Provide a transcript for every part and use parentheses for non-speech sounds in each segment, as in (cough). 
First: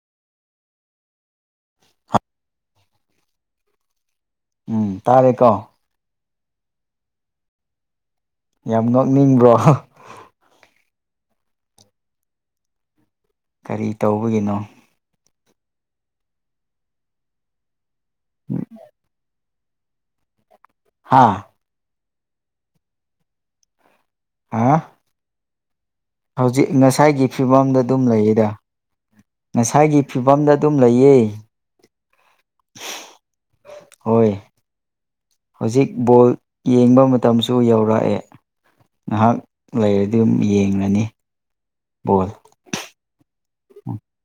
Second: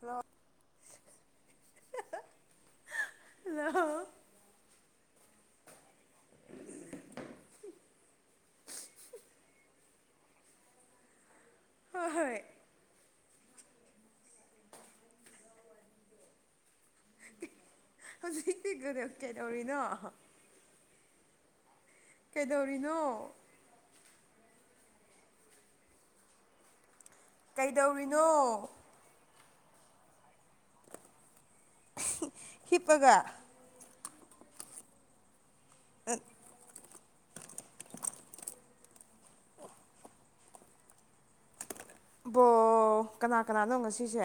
ꯂꯣ ꯑ ꯑꯣ ꯎꯝ ꯇꯥꯔꯦꯀꯣ ꯌꯥꯝ ꯅꯣꯛꯅꯤꯡꯕ꯭ꯔꯣ ꯍ ꯍꯣꯏ ꯀꯔꯤ ꯇꯧꯕꯒꯤꯅꯣ ꯍꯧꯖꯤꯛꯤ ꯀꯗ ꯀꯩꯗꯧꯔꯤꯅꯣ ꯍꯥꯥ ꯀꯩꯗꯧꯔꯤꯅꯣ ꯍꯥ ꯍꯧꯖꯤꯛ ꯉꯁꯥꯏꯒꯤ ꯐꯤꯕꯝꯗ ꯑꯗꯨꯝ ꯀꯩꯗꯧꯔꯤꯅꯣ ꯂꯩꯔꯤꯗ ꯉꯁꯥꯏꯒꯤ ꯐꯤꯕꯝꯗ ꯑꯗꯨꯝ ꯂꯩꯌꯦ ꯍꯤꯞꯄꯒ ꯍꯣꯏ ꯍꯧꯖꯤꯛ ꯕꯣꯜ ꯌꯦꯡꯕ ꯃꯇꯝꯁꯨ ꯌꯧꯔꯛꯑꯦ ꯉꯥꯏꯍꯥꯛ ꯂꯩꯔꯗꯤ ꯑꯗꯨꯝ ꯌꯦꯡꯉꯅꯤ ꯕꯣ ꯀꯅꯥ ꯀꯅꯥꯅꯣ ꯉꯁꯤꯁꯦ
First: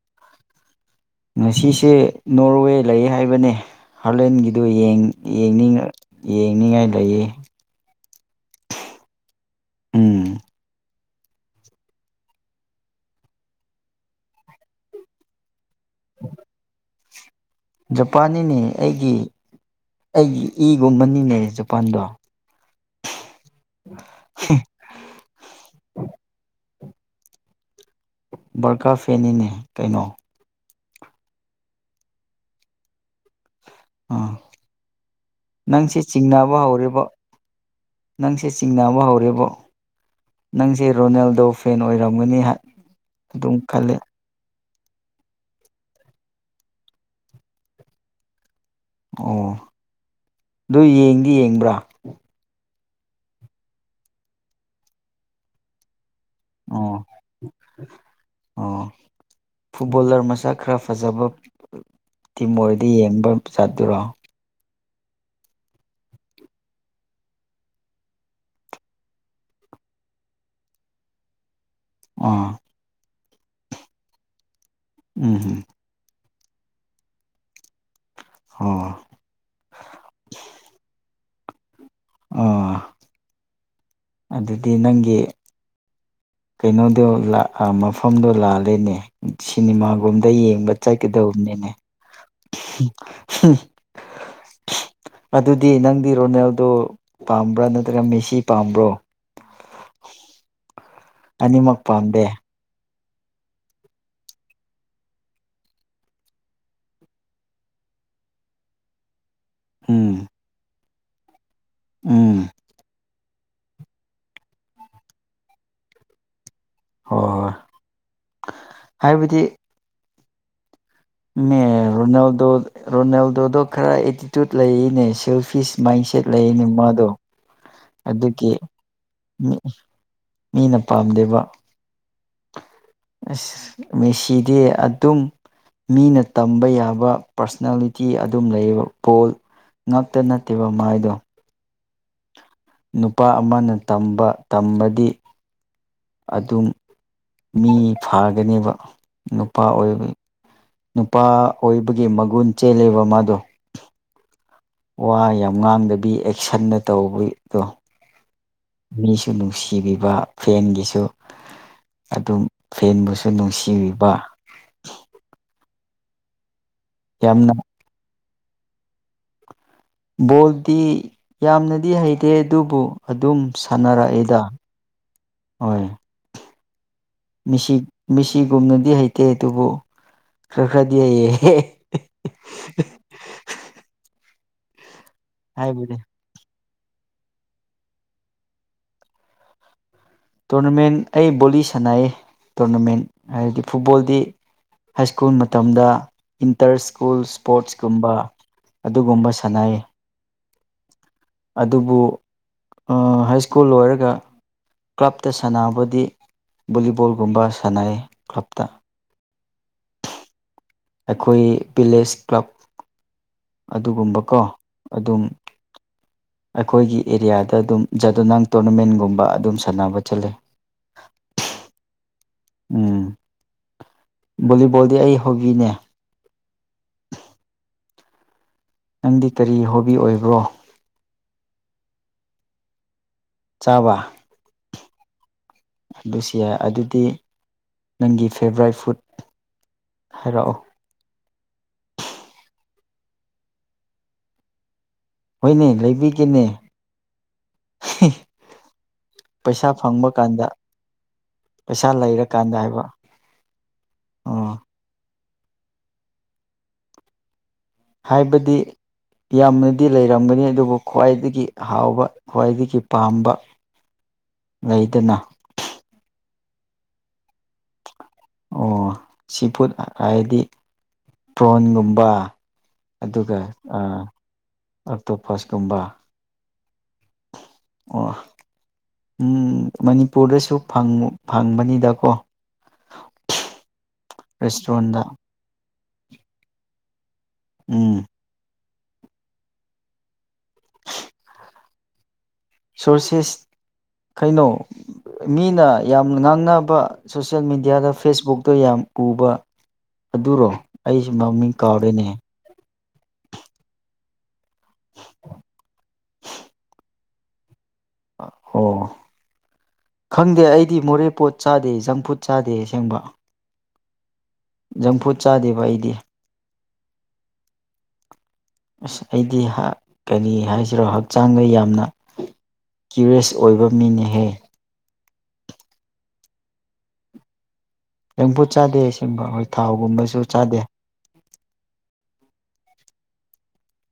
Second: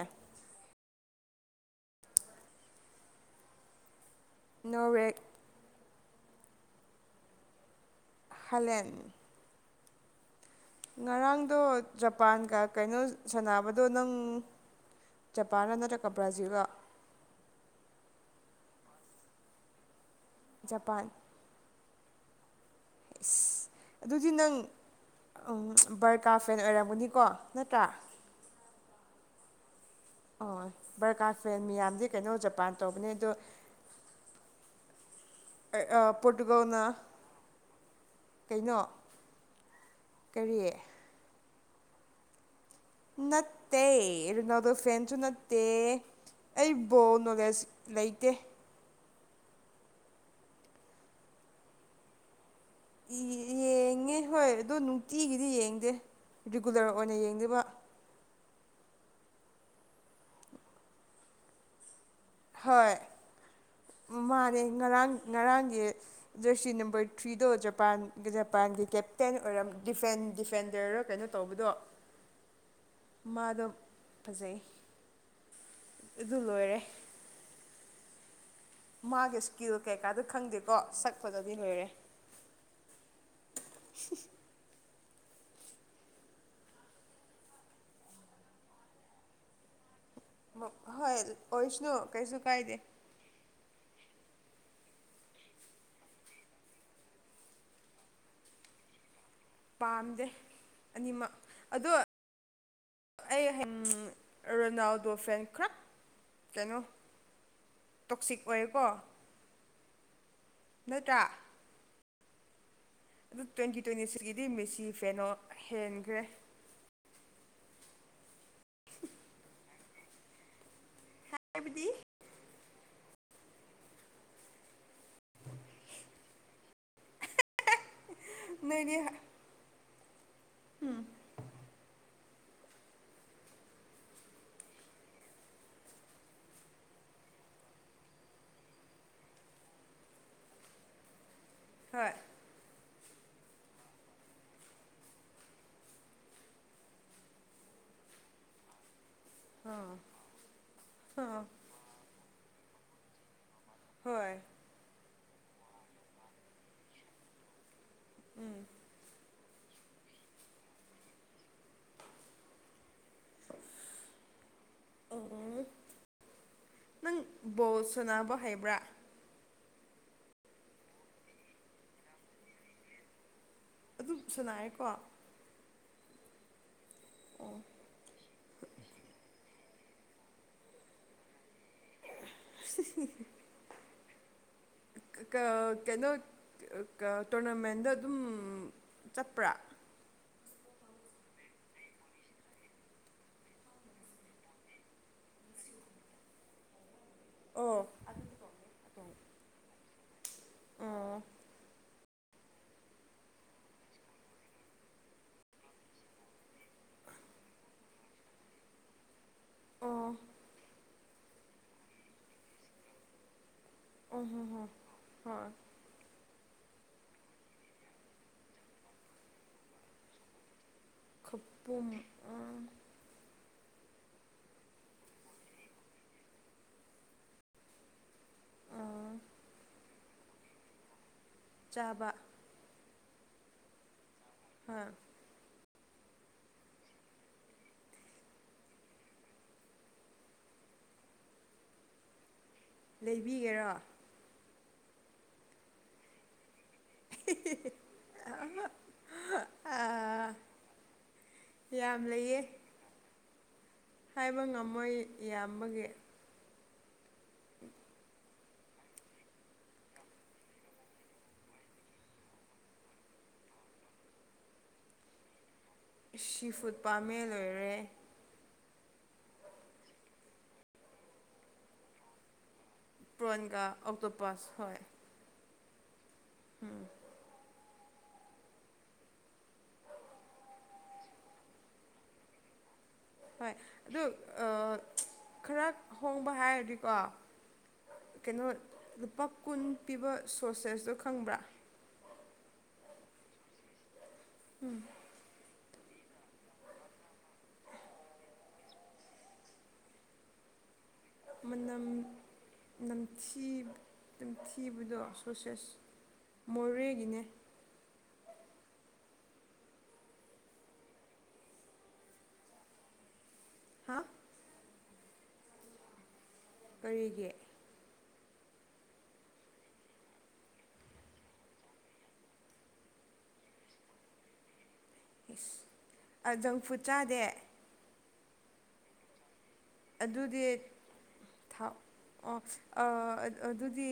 ꯉꯁꯤꯁꯦ ꯅꯣꯔꯋꯦ ꯂꯩ ꯍꯥꯏꯕꯅꯦ ꯍꯂꯦꯟꯒꯤꯗꯨꯅꯤꯡ ꯅꯣꯔꯋꯦ ꯌꯦꯡꯅꯤꯡꯉꯥꯏ ꯂꯩꯌꯦ ꯍꯂꯦꯟ ꯎꯝ ꯉꯔꯥꯡꯗꯣ ꯖꯄꯥꯟꯒ ꯀꯩꯅꯣ ꯁꯥꯟꯅꯕꯗꯣ ꯅꯪ ꯄꯥꯟꯅꯔ ꯀ ꯭ꯔꯥꯖꯂꯒ ꯖꯄꯥꯥꯟꯅꯤꯅꯦ ꯑꯩꯒꯤ ꯑꯩꯒꯤ ꯖꯄꯥꯟ ꯏꯒꯨꯝꯕꯅꯤꯅꯦꯖ ꯄꯗ ꯑ ꯑꯗꯨꯗꯤ ꯅꯪ ꯎ ꯕꯔꯀꯥꯔ ꯐꯦꯟ ꯑꯣꯏꯔ ꯍꯅꯤꯀꯣ ꯅꯠꯇ꯭ꯔꯥ ꯕꯔꯀꯥ ꯐꯦꯅꯤꯅꯦ ꯀꯩꯅꯣ ꯍ ꯕꯔꯀꯥꯔ ꯐꯦꯟ ꯃꯤꯌꯥꯝꯗꯤ ꯀꯩꯅꯣ ꯖꯄꯥꯟ ꯇꯧꯕꯅꯦ ꯑꯗꯣ ꯑꯥ ꯑ ꯅꯪꯁꯤ ꯆꯤꯡꯅꯕ ꯄꯣꯔꯇꯨꯒꯜꯅ ꯍꯧꯔꯤꯕ ꯅꯪꯁꯦ ꯀꯩꯅꯣ ꯆꯤꯡꯅꯕ ꯍꯧꯔꯦꯕꯣ ꯀꯔꯤ ꯅꯪꯁꯦ ꯔꯣꯅꯦꯜꯗꯣ ꯐꯦꯟ ꯑꯣꯏꯔꯝꯒꯅꯤ ꯑꯗꯨꯝ ꯅꯠꯇꯦ ꯈꯜꯂꯦ ꯏ ꯅ ꯑꯗꯨꯣ ꯐ꯭ꯔꯦꯟꯁꯨ ꯅꯠꯇꯦ ꯑꯩꯕꯨ ꯅꯣꯂꯦꯖ ꯂꯩꯇꯦ ꯑꯣ ꯑꯗꯨ ꯌꯦꯡꯗꯤ ꯌꯦꯡꯕ꯭ꯔꯥ ꯌꯦꯡꯉꯦ ꯍꯣꯏ ꯑꯣ ꯅꯨꯡꯇꯤꯒꯤꯗꯤ ꯌꯦꯡꯗꯦ ꯔꯤꯒꯨꯂꯔ ꯑꯣ ꯑꯣꯏꯅ ꯌꯦꯡꯕ ꯑꯣ ꯐꯨꯠꯕꯣꯂꯔ ꯃꯁꯛ ꯈꯔ ꯐꯖꯕ ꯇꯤꯃꯣꯏꯗ ꯍꯣꯏ ꯌꯦꯡꯕ ꯆꯠꯇꯔꯣ ꯃꯥꯅꯦ ꯉꯔꯥꯡ ꯉꯔꯥꯡꯒꯤ ꯖꯔꯁꯤ ꯅꯝꯕꯔ ꯊ꯭ꯔꯤꯗꯣ ꯖꯄꯥꯟꯒ ꯖꯄꯥꯟꯒꯤ ꯀꯦꯞꯇꯦꯟ ꯑꯣꯏꯔꯝ ꯗꯤꯐ ꯗꯤꯐꯦꯟꯗꯔ ꯀꯩꯅꯣ ꯇꯧꯕꯗꯣ ꯑꯥ ꯃꯥꯗꯣ ꯐꯖꯩ ꯎꯝ ꯑꯗꯨ ꯂꯣꯏꯔꯦ ꯑꯣ ꯃꯥꯒꯤ ꯏꯁꯀꯤꯜ ꯀꯩꯀꯥꯗꯨ ꯈꯪꯗꯦꯀꯣ ꯁꯛꯄꯗꯗꯤ ꯂꯣꯏꯔꯦ ꯑꯣ ꯑꯗꯨꯗꯤ ꯅꯪꯒꯤ ꯀꯩꯅꯣꯗꯣ ꯃꯐꯝꯗꯣ ꯂꯥꯜꯂꯦꯅꯦ ꯁꯤꯅꯦꯃꯥ ꯒꯨꯝꯕꯗ ꯌꯦꯡꯕ ꯍꯣꯏ ꯆꯠꯀꯗꯧꯕꯅꯤꯅꯦ ꯑꯣꯏꯁꯅꯨ ꯀꯩꯁꯨ ꯀꯥꯏꯗꯦ (inaudible) ꯑꯗꯨꯗꯤ ꯅꯪꯗꯤ ꯔꯣꯅꯦꯜꯗꯣ ꯄꯥꯝꯕ꯭ꯔꯥ ꯅꯠꯇ꯭ꯔꯒ ꯃꯦꯁꯤ ꯄꯥꯝꯕ꯭ꯔꯣ ꯄꯥꯝꯗꯦ ꯑꯅꯤꯃꯛ ꯄꯥꯝꯗꯦ ꯑꯩ ꯔꯣꯅꯥꯜꯗꯣ ꯐꯦꯟꯈ꯭ꯔꯥ ꯀꯩꯅꯣ ꯇꯣꯛꯁꯤꯛ ꯑꯣꯏꯀꯣ ꯑꯝ ꯅꯠꯇ꯭ꯔꯥ ꯎꯝ ꯑꯗꯨ ꯇ꯭ꯋꯦꯟꯇꯤ ꯇ꯭ꯋꯦꯟꯇꯤ ꯊ꯭ꯔꯤꯗꯤ ꯃꯦꯁꯤ ꯐꯦꯟꯗꯣ ꯍꯦꯟꯈ꯭ꯔꯦ ꯍꯣꯏ ꯍꯣꯏ ꯍꯥꯏꯕꯗꯤ ꯃꯦ ꯍꯥꯏꯕꯗꯤ ꯔꯣꯅꯥꯜꯗꯣ ꯔꯣꯅꯥꯜꯗꯣꯗꯣ ꯈꯔ ꯑꯦꯇꯤꯇꯌꯨꯠ ꯂꯩꯔꯤꯅꯦ ꯁꯦꯜꯐꯤꯁ ꯃꯥꯏꯟꯁꯦꯠ ꯂꯩꯅꯦ ꯃꯥꯗꯣ (inaudible) ꯑꯗꯨꯒꯤ ꯅꯣꯏꯗꯤ ꯃꯤꯅ ꯄꯥꯝꯗꯦꯕ ꯑꯁ ꯃꯦꯁꯤꯗꯤ ꯑꯗꯨꯝ ꯃꯤꯅ ꯇꯝꯕ ꯌꯥꯕ ꯄꯥꯔꯁꯅꯦꯜꯂꯤꯇꯤ ꯑꯗꯨꯝ ꯂꯩ ꯕꯣꯜ ꯉꯛꯇ ꯅꯠꯇꯦꯕ ꯃꯥꯏꯗꯣ ꯍꯣꯏ ꯅꯨꯄꯥ ꯑꯃꯅ ꯇꯝꯕ ꯇꯝꯕꯗꯤ ꯑꯗꯨꯝ ꯃꯤ ꯐꯥꯒꯅꯦꯕ ꯅꯨꯄꯥ ꯑꯥ ꯑꯣꯏꯕ ꯅꯨꯄꯥ ꯑꯥ ꯑꯣꯏꯕꯒꯤ ꯃꯒꯨꯟ ꯆꯦꯜꯂꯦꯕ ꯃꯥꯗꯣ ꯍꯣꯏ ꯋꯥ ꯌꯥꯝ ꯉꯥꯡꯗꯕꯤ ꯑꯦꯛꯁꯟꯅ ꯇꯧꯕꯗꯣ ꯎꯝ ꯅꯨꯡꯁꯤꯕꯤꯕ ꯐꯦꯟꯒꯤꯁꯨ ꯑꯗꯨꯝ ꯐꯦꯟꯕꯨꯁꯨ ꯅꯨꯡꯁꯤꯕꯤꯕ ꯑꯣ ꯅꯪ ꯌꯥꯝꯅ ꯕꯣꯜ ꯁꯅꯥꯅꯕ ꯍꯩꯕ꯭ꯔꯥ ꯕꯣꯜꯗꯤ ꯌꯥꯝꯅꯗꯤ ꯍꯩꯇꯦ ꯑꯗꯨꯕꯨ ꯑꯗꯨꯝ ꯑꯗꯨꯝ ꯁꯥꯟꯅꯔꯛꯏꯗ ꯁꯥꯟꯅꯔꯦꯀꯣ ꯑꯣ ꯍꯣꯏ (inaudible) ꯃꯤꯁꯤ ꯃꯤꯁꯤꯒꯨꯝꯅꯗꯤ ꯍꯩꯇꯦ ꯑꯗꯨꯕꯨ ꯈꯔ ꯈꯔꯗꯤ ꯍꯩꯌꯦ (unintelligible) ꯀ ꯍꯥꯏꯕꯗꯤ ꯀꯩꯅꯩꯅꯣ ꯇꯣꯔꯅꯥꯃꯦꯟꯗ ꯑꯗꯨꯝ ꯆꯠꯄ꯭ꯔꯥ ꯇꯣꯔꯅꯥꯃꯦꯟ ꯑꯩ ꯕꯣꯂꯤ ꯁꯥꯟꯅꯩ ꯇꯣꯔꯅꯥꯃꯦꯟ ꯍꯥꯏꯕꯗꯤ ꯐꯨꯠꯕꯣꯜꯗꯤ ꯍꯥꯏ ꯁ꯭ꯀꯨꯜ ꯃꯇꯝꯗ ꯏꯟꯇꯔꯁ ꯁ꯭ꯀꯨꯜ ꯏꯁ꯭ꯄꯣꯔꯠꯁ ꯑꯣ ꯀꯨꯝꯕ ꯑꯗꯨꯒꯨꯝꯕ ꯁꯥꯟꯅꯩ ꯑꯣ ꯑꯗꯨꯕꯨ ꯍꯥꯏ ꯁ꯭ꯀꯨꯜ ꯂꯣꯏꯔꯒ ꯀ꯭ꯂꯞꯇ ꯁꯥꯟꯅꯕꯗꯤ ꯕꯣꯂꯤꯕꯣꯜꯒꯨꯝꯕ ꯁꯥꯟꯅꯩ ꯀ꯭ꯂꯞꯇ ꯑꯣ ꯑꯩꯈꯣꯏ ꯚꯤꯂꯦꯖ ꯀ꯭ꯂꯕ ꯑꯣ ꯑꯗꯨꯒꯨꯝꯕꯀꯣ ꯍꯣ ꯍꯣ ꯑꯗꯨꯝ ꯍꯣꯏ ꯑꯩꯈꯣꯏꯒꯤ ꯑꯦꯔꯤꯌꯥꯗ ꯑꯗꯨꯝ ꯖꯥꯗꯨꯅꯥꯡ ꯇꯣꯔꯅꯃꯦꯟꯒꯨꯝꯕ ꯑꯗꯨꯝ ꯁꯥꯟꯅꯕ ꯆꯠꯂꯦ ꯈꯄꯨꯝ ꯎꯝ ꯚꯣꯂꯤꯕꯣꯜꯗꯤ ꯑꯩ ꯍꯣꯕꯤꯅꯦ ꯅꯪꯗꯤ ꯀꯔꯤ ꯍꯣꯕꯤ ꯑꯣꯏꯕ꯭ꯔꯣ ꯆꯥꯕ ꯆꯥꯕ ꯍꯥꯥ ꯑꯗꯨꯁꯨ ꯌꯥꯏ ꯑꯗꯨꯗꯤ ꯅꯪꯒꯤ ꯐꯦꯚꯣꯔꯥꯏꯠ ꯐꯨꯗ ꯍꯥꯏꯔꯛꯑꯣ ꯂꯩꯕꯤꯒꯦꯔꯥ ꯍꯣꯏꯅꯦ ꯂꯩꯕꯤꯒꯦꯅꯦ ꯄꯩꯁꯥ ꯐꯪꯕ ꯀꯥꯟꯗ ꯄꯩꯁꯥ ꯌꯥꯝ ꯂꯩꯌꯦ ꯂꯩꯔꯀꯥꯟꯗ ꯍꯥꯏꯕ ꯍꯥꯏꯕ ꯑꯣ ꯉꯝꯃꯣꯏ ꯏꯕꯒꯤ ꯍꯥꯏꯕꯗꯤ ꯌꯥꯝꯅꯗꯤ ꯂꯩꯔꯝꯒꯅꯤ ꯑꯗꯨꯕꯨ ꯈ꯭ꯋꯥꯏꯗꯒꯤ ꯍꯥꯎꯕ ꯈ꯭ꯋꯥꯏꯗꯒꯤ ꯄꯥꯝꯕ ꯎ ꯂꯩꯗꯅ ꯁꯤ ꯐꯨꯗ ꯄꯥꯝꯃꯦ ꯂꯣꯏꯔꯦ ꯑꯣ ꯁꯤꯐꯠ ꯍꯥꯏꯗꯤ ꯄ꯭ꯔꯣꯟꯒꯨꯝꯕ ꯑꯗꯨꯒ ꯄ꯭ꯔꯣꯟꯒ ꯑꯣꯛꯇꯣꯄꯁ ꯍꯣꯏ ꯑꯣꯛꯇꯣꯄꯁꯀꯨꯝꯕ ꯎꯝ ꯑꯣ ꯎꯝ ꯃꯅꯤꯄꯨꯔꯗꯁꯨ ꯐꯪꯕꯅꯤꯗꯀꯣ ꯍꯣꯏ ꯑꯗꯨ ꯔꯦꯁꯇꯨꯔꯦꯟꯗ ꯈꯔ ꯍꯣꯡꯕ ꯍꯥꯏꯔꯗꯤꯀꯣ ꯎꯝ ꯀꯩꯅꯣ ꯂꯨꯄꯥ ꯀꯨꯟ ꯄꯤꯕ ꯁꯣꯁꯦꯁꯇꯣ ꯈꯪꯕ꯭ꯔꯥ ꯁꯣꯔꯁꯦꯁ ꯀꯩꯅꯣ ꯃꯤꯅ ꯌꯥꯝꯅ ꯉꯥꯡꯅꯕ ꯁꯣꯁꯌꯦꯜ ꯃꯦꯗꯤꯌꯥꯗ ꯐꯦꯁꯕꯨꯛꯇꯣ ꯌꯥꯝ ꯎꯕ ꯑꯗꯨꯔꯣ ꯑꯩꯁꯨ ꯃꯃꯤꯡ ꯃꯅꯝ ꯀꯥꯎꯔꯦꯅꯦ ꯅꯝꯊꯤ ꯑꯗꯨꯝ ꯊꯤꯕꯗꯣ ꯁꯣꯠꯁꯦꯁ ꯃꯣꯔꯦꯒꯤꯅꯦ ꯑꯣ ꯈꯪꯗꯦ ꯑꯩꯗꯤ ꯃꯣꯔꯦ ꯄꯣꯠ ꯆꯥꯗꯦ ꯖꯪꯐꯨꯠ ꯆꯥꯗꯦ ꯑꯁꯦꯡꯕ ꯍꯥ ꯆꯝꯐꯨꯠ ꯆꯥꯗꯦꯕ ꯑꯩꯗꯤ ꯀꯔꯤꯒꯤ ꯑꯁ ꯑꯩꯗꯤ ꯀꯔꯤ ꯍꯥꯏꯁꯤꯔꯣ ꯍꯛꯆꯥꯡꯗ ꯌꯥꯝꯅ ꯀ꯭ꯌꯔꯤꯁ ꯑꯣꯏꯕ ꯃꯤꯅꯍꯦ ꯁ ꯖꯪ ꯐꯨꯗ ꯆꯥꯗꯦ ꯂꯦꯡꯐꯨꯠ ꯆꯥꯗꯦ ꯑꯁꯤꯦꯡꯕ ꯑꯩꯈꯣꯏ ꯊꯥꯎꯒꯨꯝꯕꯁꯨ ꯑꯗꯨꯗꯤ ꯆꯥꯗꯦ ꯊꯥꯎ ꯑꯣ ꯑꯗꯨꯗꯤ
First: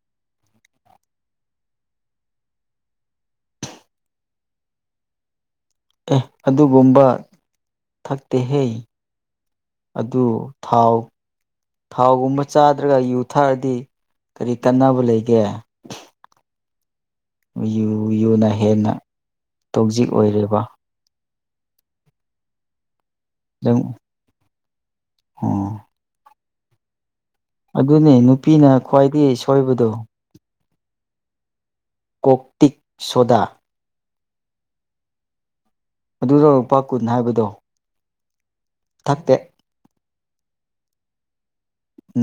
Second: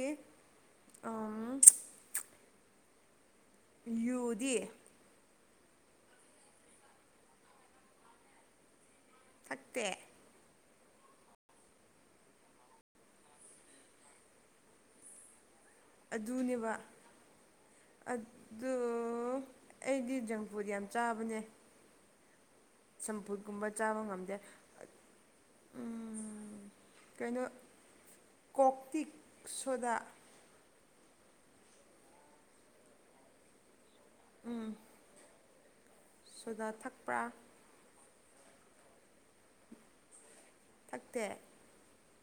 ꯌꯨꯗꯤ ꯑꯦ ꯑꯗꯨꯒꯨꯝꯕ ꯊꯛꯇꯦꯍꯦ ꯊꯛꯇꯦ ꯑꯗꯨ ꯊꯥꯎ ꯊꯥꯎꯒꯨꯝꯕ ꯆꯥꯗ꯭ꯔꯒ ꯌꯨ ꯊꯛꯔꯗꯤ ꯀꯔꯤ ꯀꯟꯅꯅꯕ ꯂꯩꯒꯦ ꯑꯗꯨꯅꯦꯕ ꯌꯨ ꯌꯨꯅ ꯑꯗꯨ ꯍꯦꯟꯅ ꯇꯣꯛꯖꯤꯛ ꯑꯩꯗꯤ ꯑꯣꯏꯔꯦꯕ ꯖꯪꯐꯨꯗ ꯌꯥꯝ ꯆꯥꯕꯅꯦ ꯁꯝꯐꯨꯠꯀꯨꯝꯕ ꯅꯪ ꯆꯥꯕ ꯉꯝꯗꯦ ꯑꯣ ꯀꯩꯅꯣ ꯑꯗꯨꯅꯦ ꯅꯨꯄꯤꯅ ꯀꯣꯛꯇꯤ ꯈ꯭ꯋꯥꯏꯗꯒꯤ ꯁꯣꯏꯕꯗꯣ ꯁꯣꯗꯥ ꯀꯧꯣꯛꯛꯇꯛ ꯁꯣꯗꯥ ꯎꯝ ꯑꯗꯨꯗ ꯁꯣꯗꯥ ꯂꯨꯄꯥ ꯀꯨꯟ ꯊꯛꯄ꯭ꯔꯥ ꯍꯥꯏꯕꯗꯣ ꯊꯥꯛꯛꯇꯦ ꯐ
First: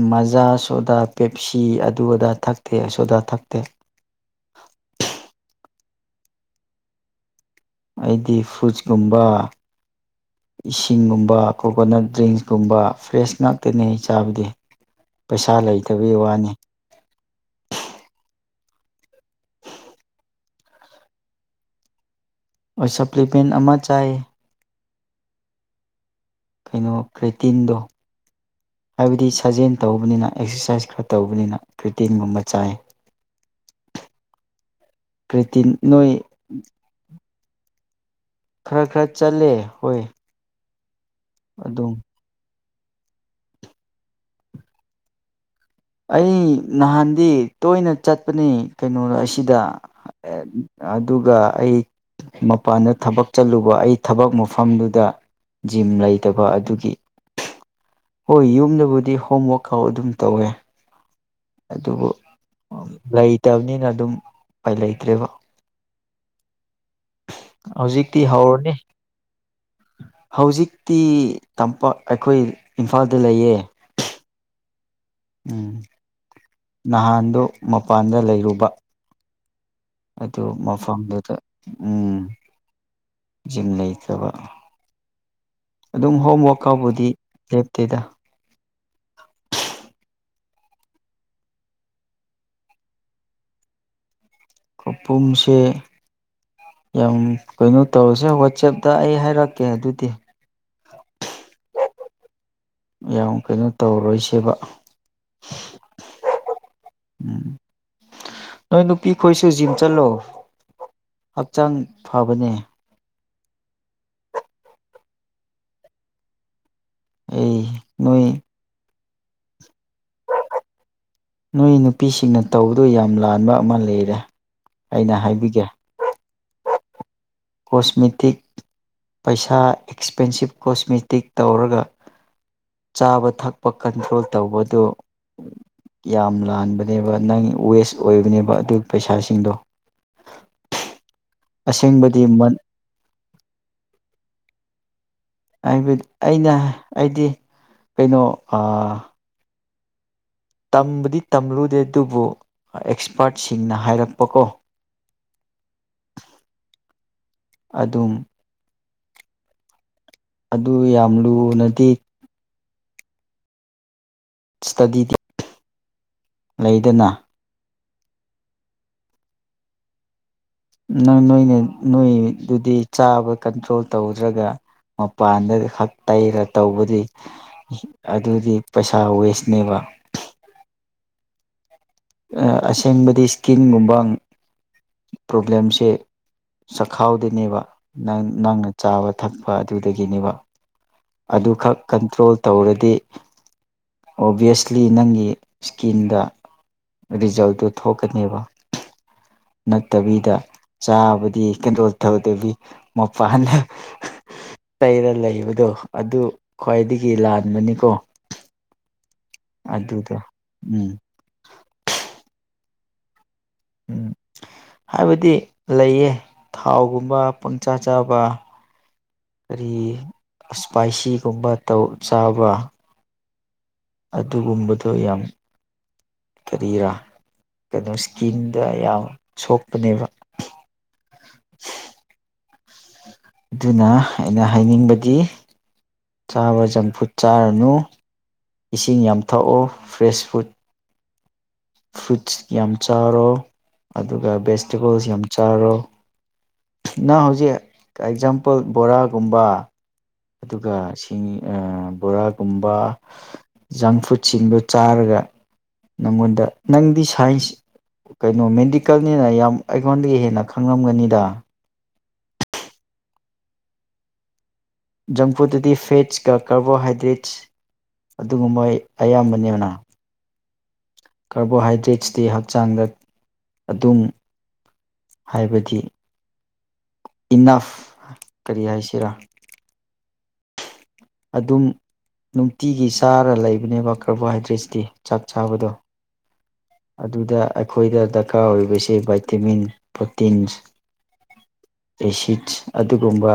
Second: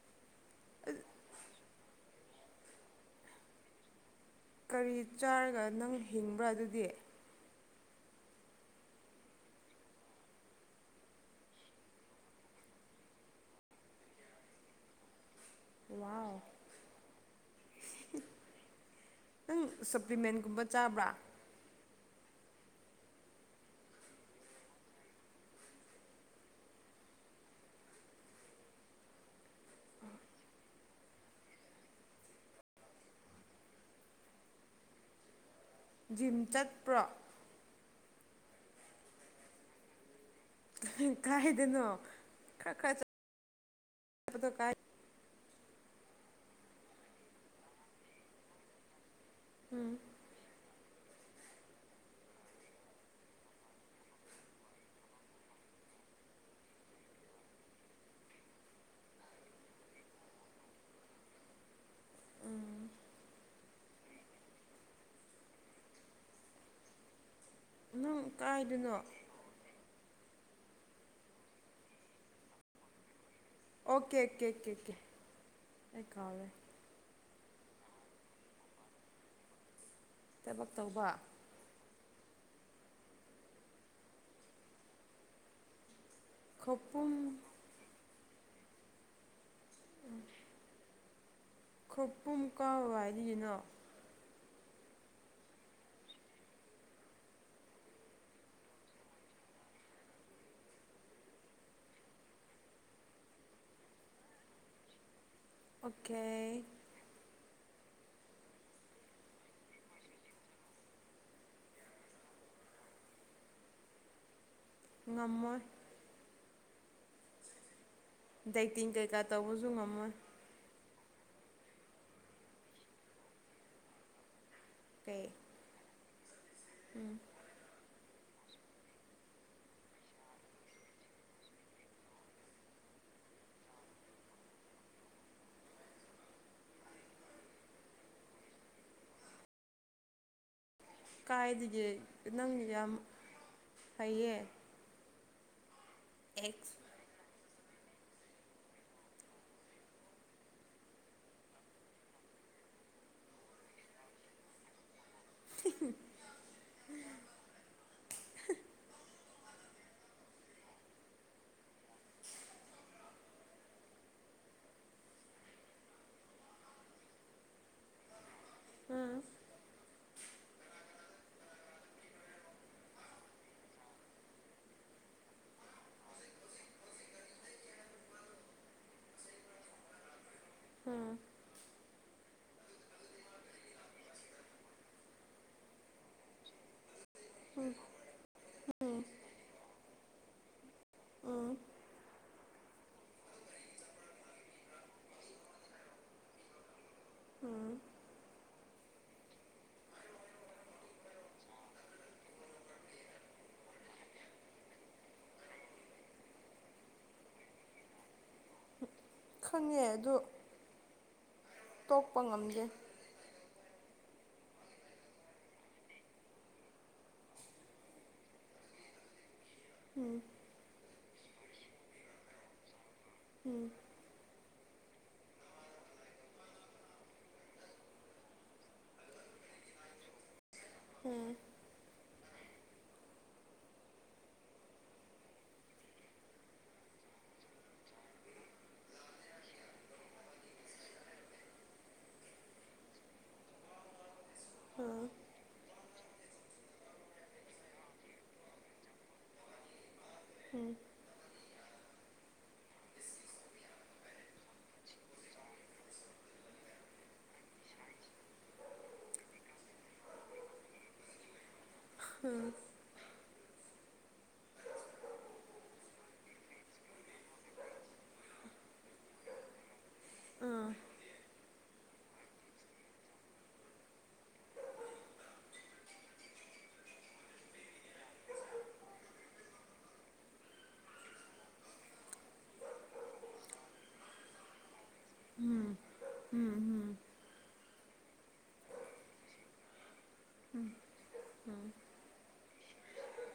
ꯃꯖꯥ ꯁꯣꯗꯥ ꯄꯦꯞꯁꯤ ꯑꯗꯨ ꯑꯗꯥ ꯊꯛꯇꯦ ꯑꯁꯣꯗꯥ ꯊꯛꯇꯦ ꯀꯔꯤ ꯆꯥꯔꯒ ꯅꯪ ꯍꯤꯡꯕ꯭ꯔꯥ ꯑꯗꯨꯗꯤ ꯑꯩꯗꯤ ꯐꯨꯖꯀꯨꯝꯕ ꯏꯁꯤꯡꯒꯨꯝꯕ ꯀꯣꯀꯣꯅꯠ ꯗ꯭ꯔꯤꯡꯁꯀꯨꯝꯕ ꯐ꯭ꯔꯦꯁ ꯉꯥꯛꯇꯅꯦ ꯆꯥꯕꯗꯤ (inaudible) ꯄꯩꯁꯥ ꯂꯩꯇꯕꯒꯤ ꯋꯥꯎ ꯋꯥꯅꯤ ꯅꯪ ꯁꯄ꯭ꯂꯤꯃꯦꯟꯒꯨꯝꯕ ꯆꯥꯕ꯭ꯔꯥ ꯁꯄ꯭ꯂꯤꯃꯦꯟ ꯑꯃ ꯆꯥꯏ ꯀꯩꯅꯣ ꯀ꯭ꯔꯦꯇꯤꯟꯗꯣ ꯍꯥꯏꯕꯗꯤ ꯁꯥꯖꯦꯜ ꯇꯧꯕꯅꯤꯅ ꯑꯦꯛꯁꯔꯁꯥꯏꯁ ꯈꯔ ꯇꯧꯕꯅꯤꯅ ꯔ꯭ꯔꯔꯤꯇꯤꯟꯒꯨꯝꯕ ꯆꯥꯏ (inaudible) ꯀ꯭ꯔꯤꯇꯤꯟ ꯖꯤꯝ ꯆꯠꯄ꯭ꯔꯣ ꯈꯔ ꯈꯔ ꯆꯠꯂꯦ ꯍꯣꯏ ꯀꯥꯏꯗꯅꯣ ꯑꯗꯨꯝ ꯈ ꯈ ꯀꯥꯏ ꯑꯩ ꯅꯍꯥꯟꯗꯤ ꯇꯣꯏꯅ ꯆꯠꯄꯅꯤ ꯀꯩꯅꯣꯗ ꯑꯁꯤꯗ ꯎꯝ ꯑꯗꯨꯒ ꯑꯩ ꯃꯄꯥꯟꯗ ꯊꯕꯛ ꯆꯠꯂꯨꯕ ꯑꯩ ꯊꯕꯛ ꯃꯐꯝꯗꯨꯗ ꯖꯤꯝ ꯂꯩꯇꯕ ꯑꯗꯨꯒꯤ ꯍꯣꯏ ꯌꯨꯝꯗꯕꯨꯗꯤ ꯍꯣꯝꯋꯔꯥꯛꯀꯥꯎ ꯑꯗꯨꯝ ꯇꯧꯋꯦ ꯑꯗꯨꯕꯨ ꯎꯝ ꯂꯩꯇꯕꯅꯤꯅ ꯑꯗꯨꯝ ꯄꯥꯏ ꯂꯩꯇ꯭ꯔꯦꯕ (inaudible) ꯍꯧꯖꯤꯛꯇꯤ ꯅꯪ ꯍꯧꯔꯅꯤ ꯀꯥꯏꯗꯅꯣ ꯍꯧꯖꯤꯛꯇꯤ ꯇꯝꯄꯥꯛ ꯑꯩꯈꯣꯏ ꯏꯝꯐꯥꯜꯗ ꯂꯩꯌꯦ ꯑꯣꯀꯦ ꯑꯣꯀꯦ ꯑꯣꯀꯦ ꯑꯣꯀꯦ ꯀꯥꯎꯋꯦ ꯅꯍꯥꯟꯗꯨ ꯃꯄꯥꯟꯗ ꯂꯩꯔꯨꯕ ꯑꯗꯨ ꯊꯕꯛ ꯇꯧꯕ ꯃꯐꯝꯗꯨꯗ ꯎꯝ ꯝ ꯂꯩ ꯀꯕ ꯑꯗꯨꯝ ꯍꯣꯝꯋꯔꯥꯛꯀꯥꯎꯕꯨꯗꯤ ꯈꯧꯄꯨꯝ ꯂꯦꯞꯇꯦꯗ ꯈꯣꯄꯨꯝ ꯀꯋꯥꯔꯤꯅ ꯈꯨꯄꯨꯝꯁꯦ ꯌꯥꯝ ꯀꯩꯅꯣ ꯇꯧꯔꯁꯦ ꯋꯥꯆꯦꯞꯇ ꯑꯩ ꯍꯥꯏꯔꯛꯀꯦ ꯑꯗꯨꯗꯤ (inaudible) ꯌꯥꯝ ꯀꯩꯅꯣ ꯇꯧꯔꯔꯣꯏꯁꯦꯕ ꯑꯣꯀꯦ ꯅꯣꯏ ꯅꯨꯄꯤ ꯈꯣꯏꯁꯨ ꯖꯤꯝ ꯆꯠꯂꯣ ꯍꯛꯆꯥꯡ ꯐꯕꯅꯦ ꯉꯃ ꯎꯝ ꯗꯥꯏꯇꯤꯡ ꯀꯩꯀꯥ ꯇꯧꯕꯁꯨ ꯉꯝꯃꯣꯏ ꯅꯨꯣꯏ ꯅꯨꯄꯤꯁꯤꯡꯅ ꯇꯧꯕꯗꯨ ꯌꯥꯝ ꯂꯥꯟꯕ ꯑꯃ ꯂꯩꯔꯦ ꯑꯩꯅ ꯍꯥꯏꯕꯤꯒꯦ ꯎꯝ ꯀꯣꯁꯃꯤꯇꯤꯛ ꯄꯩꯁꯥ ꯑꯦꯛꯁꯄꯦꯟꯁꯤꯞ ꯀꯣꯁꯃꯦꯇꯤꯛ ꯇꯧꯔꯒ ꯆꯥꯕ ꯊꯛꯄ ꯀꯟꯇ꯭ꯔꯣꯜ ꯇꯧꯕꯗꯨ ꯌꯥꯝ ꯂꯥꯟꯕꯅꯦꯕ ꯅꯪ ꯋꯦꯁ ꯑꯣꯏꯕꯅꯦꯕ ꯑꯗꯨꯒꯤ ꯄꯩꯁꯥꯁꯤꯡꯗꯣ ꯀꯥꯏꯗꯒꯦ ꯑꯁꯦꯡꯕꯗꯤ ꯅꯪ ꯌꯥꯝ ꯍꯩꯌꯦ ꯍꯥꯏꯕꯠ ꯑꯩꯅ ꯑꯦꯛꯁ ꯑꯩꯗꯤ ꯀꯩꯅꯣ ꯑ ꯇꯝꯕꯗꯤ ꯇꯝꯂꯨꯗꯦ ꯑꯗꯨꯕꯨ ꯑꯦꯛꯁꯄꯥꯔꯠꯁꯤꯡꯅ ꯍꯥꯏꯔꯛꯄꯀꯣ ꯑꯗꯨꯝ ꯑꯗꯨ ꯌꯥꯝ ꯂꯨꯅꯗꯤ ꯏꯁꯇꯗꯤꯗꯤ ꯂꯩꯗꯅ ꯎꯝ ꯅꯪ ꯅꯣꯏꯅ ꯅꯣꯏꯗꯨꯗꯤ ꯆꯥꯕ ꯀꯟꯇ꯭ꯔꯣꯜ ꯇꯧꯗ꯭ꯔꯒ ꯃꯄꯥꯟꯗ ꯈꯛ ꯇꯩꯔ ꯇꯧꯕꯗꯤ ꯑꯗꯨꯗꯤ ꯄꯩꯁꯥ ꯋꯦꯁꯅꯦꯕ (inaudible) ꯑ ꯑꯁꯦꯡꯕꯗꯤ ꯏꯁꯀꯤꯟꯒꯨꯝꯕ ꯄ꯭ꯔꯣꯕ꯭ꯂꯦꯝꯁꯦ ꯈꯥꯎꯗꯣꯏꯅꯦꯕ ꯅꯪ ꯅꯪꯅ ꯆꯥꯕ ꯊꯛꯄ ꯑꯗꯨꯗꯒꯤꯅꯦꯕ ꯎꯝ ꯑꯗꯨꯈꯛ ꯀꯟꯇ꯭ꯔꯣꯜ ꯇꯧꯔꯗꯤ ꯑꯣꯚꯤꯌꯁꯂꯤ ꯅꯪꯒꯤ ꯏꯁꯀꯤꯟꯗ ꯔꯤꯖꯜꯇꯨ ꯊꯣꯛꯀꯅꯦꯕ (inaudible) ꯅꯠꯇꯕꯤꯗ ꯆꯥꯕꯗꯤ ꯀꯟꯇ꯭ꯔꯣꯜ ꯇꯧꯗꯕꯤ ꯃꯄꯥꯟꯅ ꯇꯩꯔ ꯂꯩꯕꯗꯣ ꯑꯗꯨ ꯈ꯭ꯋꯥꯏꯗꯒꯤ ꯂꯥꯟꯕꯅꯤꯀꯣ ꯈꯪꯉꯦ ꯑꯗꯨ ꯑꯗꯨꯗꯣ ꯎꯝ ꯄꯉꯝꯗꯦ ꯎꯝ ꯍꯥꯏꯕꯗꯤ ꯂꯩꯌꯦ ꯊꯥꯎꯒꯨꯝꯕ ꯄꯪꯆꯥ ꯆꯥꯕ ꯀꯔꯤ ꯏꯁꯄꯥꯏꯁꯤꯒꯨꯝꯕ ꯇꯧ ꯆꯥꯕ ꯎꯝ ꯑꯗꯨꯒꯨꯝꯕꯗꯣ ꯌꯥꯝ ꯀꯔꯤꯔꯥ ꯀꯩꯅꯣ ꯏꯁꯀꯤꯟꯗ ꯌꯥꯝ ꯁꯣꯛꯄꯅꯦꯕ ꯗꯨꯅ ꯑꯩꯅ ꯍꯥꯏꯅꯤꯡꯕꯗꯤ ꯆꯥꯕ ꯆꯝꯐꯨꯠ ꯆꯥꯔꯅꯨ ꯏꯁꯤꯡ ꯌꯥꯝ ꯊꯛꯑꯣ ꯐ꯭ꯔꯦꯁ ꯐꯨꯗ ꯐ꯭ꯔꯨꯠꯁ ꯌꯥꯝ ꯆꯥꯔꯣ ꯑꯗꯨꯒ ꯚꯦꯖꯤꯇꯦꯕꯜꯁ ꯌꯥꯝ ꯆꯥꯔꯣ ꯅꯪ ꯍꯧꯖꯤꯛ ꯑꯦꯛꯖꯥꯝꯄꯜ ꯕꯣꯔꯥꯒꯨꯝꯕ ꯑꯗꯨꯒ ꯁꯤꯡ ꯑ ꯕꯣꯔꯥꯒꯨꯝꯕ ꯖꯪ ꯐꯨꯗꯁꯤꯡꯗꯣ ꯆꯥꯔꯒ ꯅꯪꯉꯣꯟꯗ ꯅꯪꯗꯤ ꯁꯥꯏꯟꯁ ꯀꯩꯅꯣ ꯃꯦꯟꯗꯤꯀꯦꯜꯅꯤꯅ ꯌꯥꯝ ꯑꯩꯉꯣꯟꯗꯒꯤ ꯍꯦꯟꯅ ꯈꯪꯔꯝꯒꯅꯤꯗ ꯍꯨꯝ ꯖꯪꯐꯨꯠꯇꯗꯤ ꯐꯦꯠꯁꯀ ꯀꯥꯔꯕꯣꯍꯥꯏꯗ꯭ꯔꯦꯠꯁ ꯑꯗꯨꯒꯨꯝꯕ ꯑꯌꯥꯝꯕꯅꯦꯅ ꯎꯝ ꯀꯥꯔꯕꯣꯍꯥꯏꯗ꯭ꯔꯦꯠꯁꯇꯤ ꯍꯛꯆꯥꯡꯗ ꯑꯗꯨꯝ ꯍꯥꯏꯕꯗꯤ ꯏꯟꯅꯐ ꯀꯔꯤ ꯍꯥꯏꯁꯤꯔꯥ ꯑꯗꯨꯝ ꯅꯨꯡꯇꯤꯒꯤ ꯆꯥꯔ ꯂꯩꯕꯅꯦꯕ ꯀꯥꯔꯕꯣꯍꯥꯏꯗ꯭ꯔꯦꯠꯁꯇꯤ ꯆꯥꯛ ꯆꯥꯕꯗꯣ ꯑꯗꯨꯗ ꯑꯩꯈꯣꯏꯗ ꯗꯔꯀꯥꯔ ꯑꯣꯏꯔꯤꯕꯁꯦ ꯚꯥꯏꯇꯦꯃꯤꯟ ꯄ꯭ꯔꯣꯇꯤꯟꯁ ꯑꯦꯁꯤꯠꯁ ꯑꯗꯨꯒꯨꯝꯕ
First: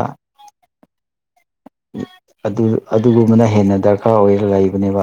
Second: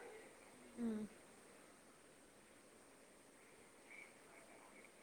ꯎꯝ ꯑꯗꯨ ꯑꯗꯨꯒꯨꯝꯕꯅ ꯍꯦꯟꯅ ꯗꯔꯀꯥꯔ ꯑꯣꯏꯔ ꯂꯩꯕꯅꯦꯕ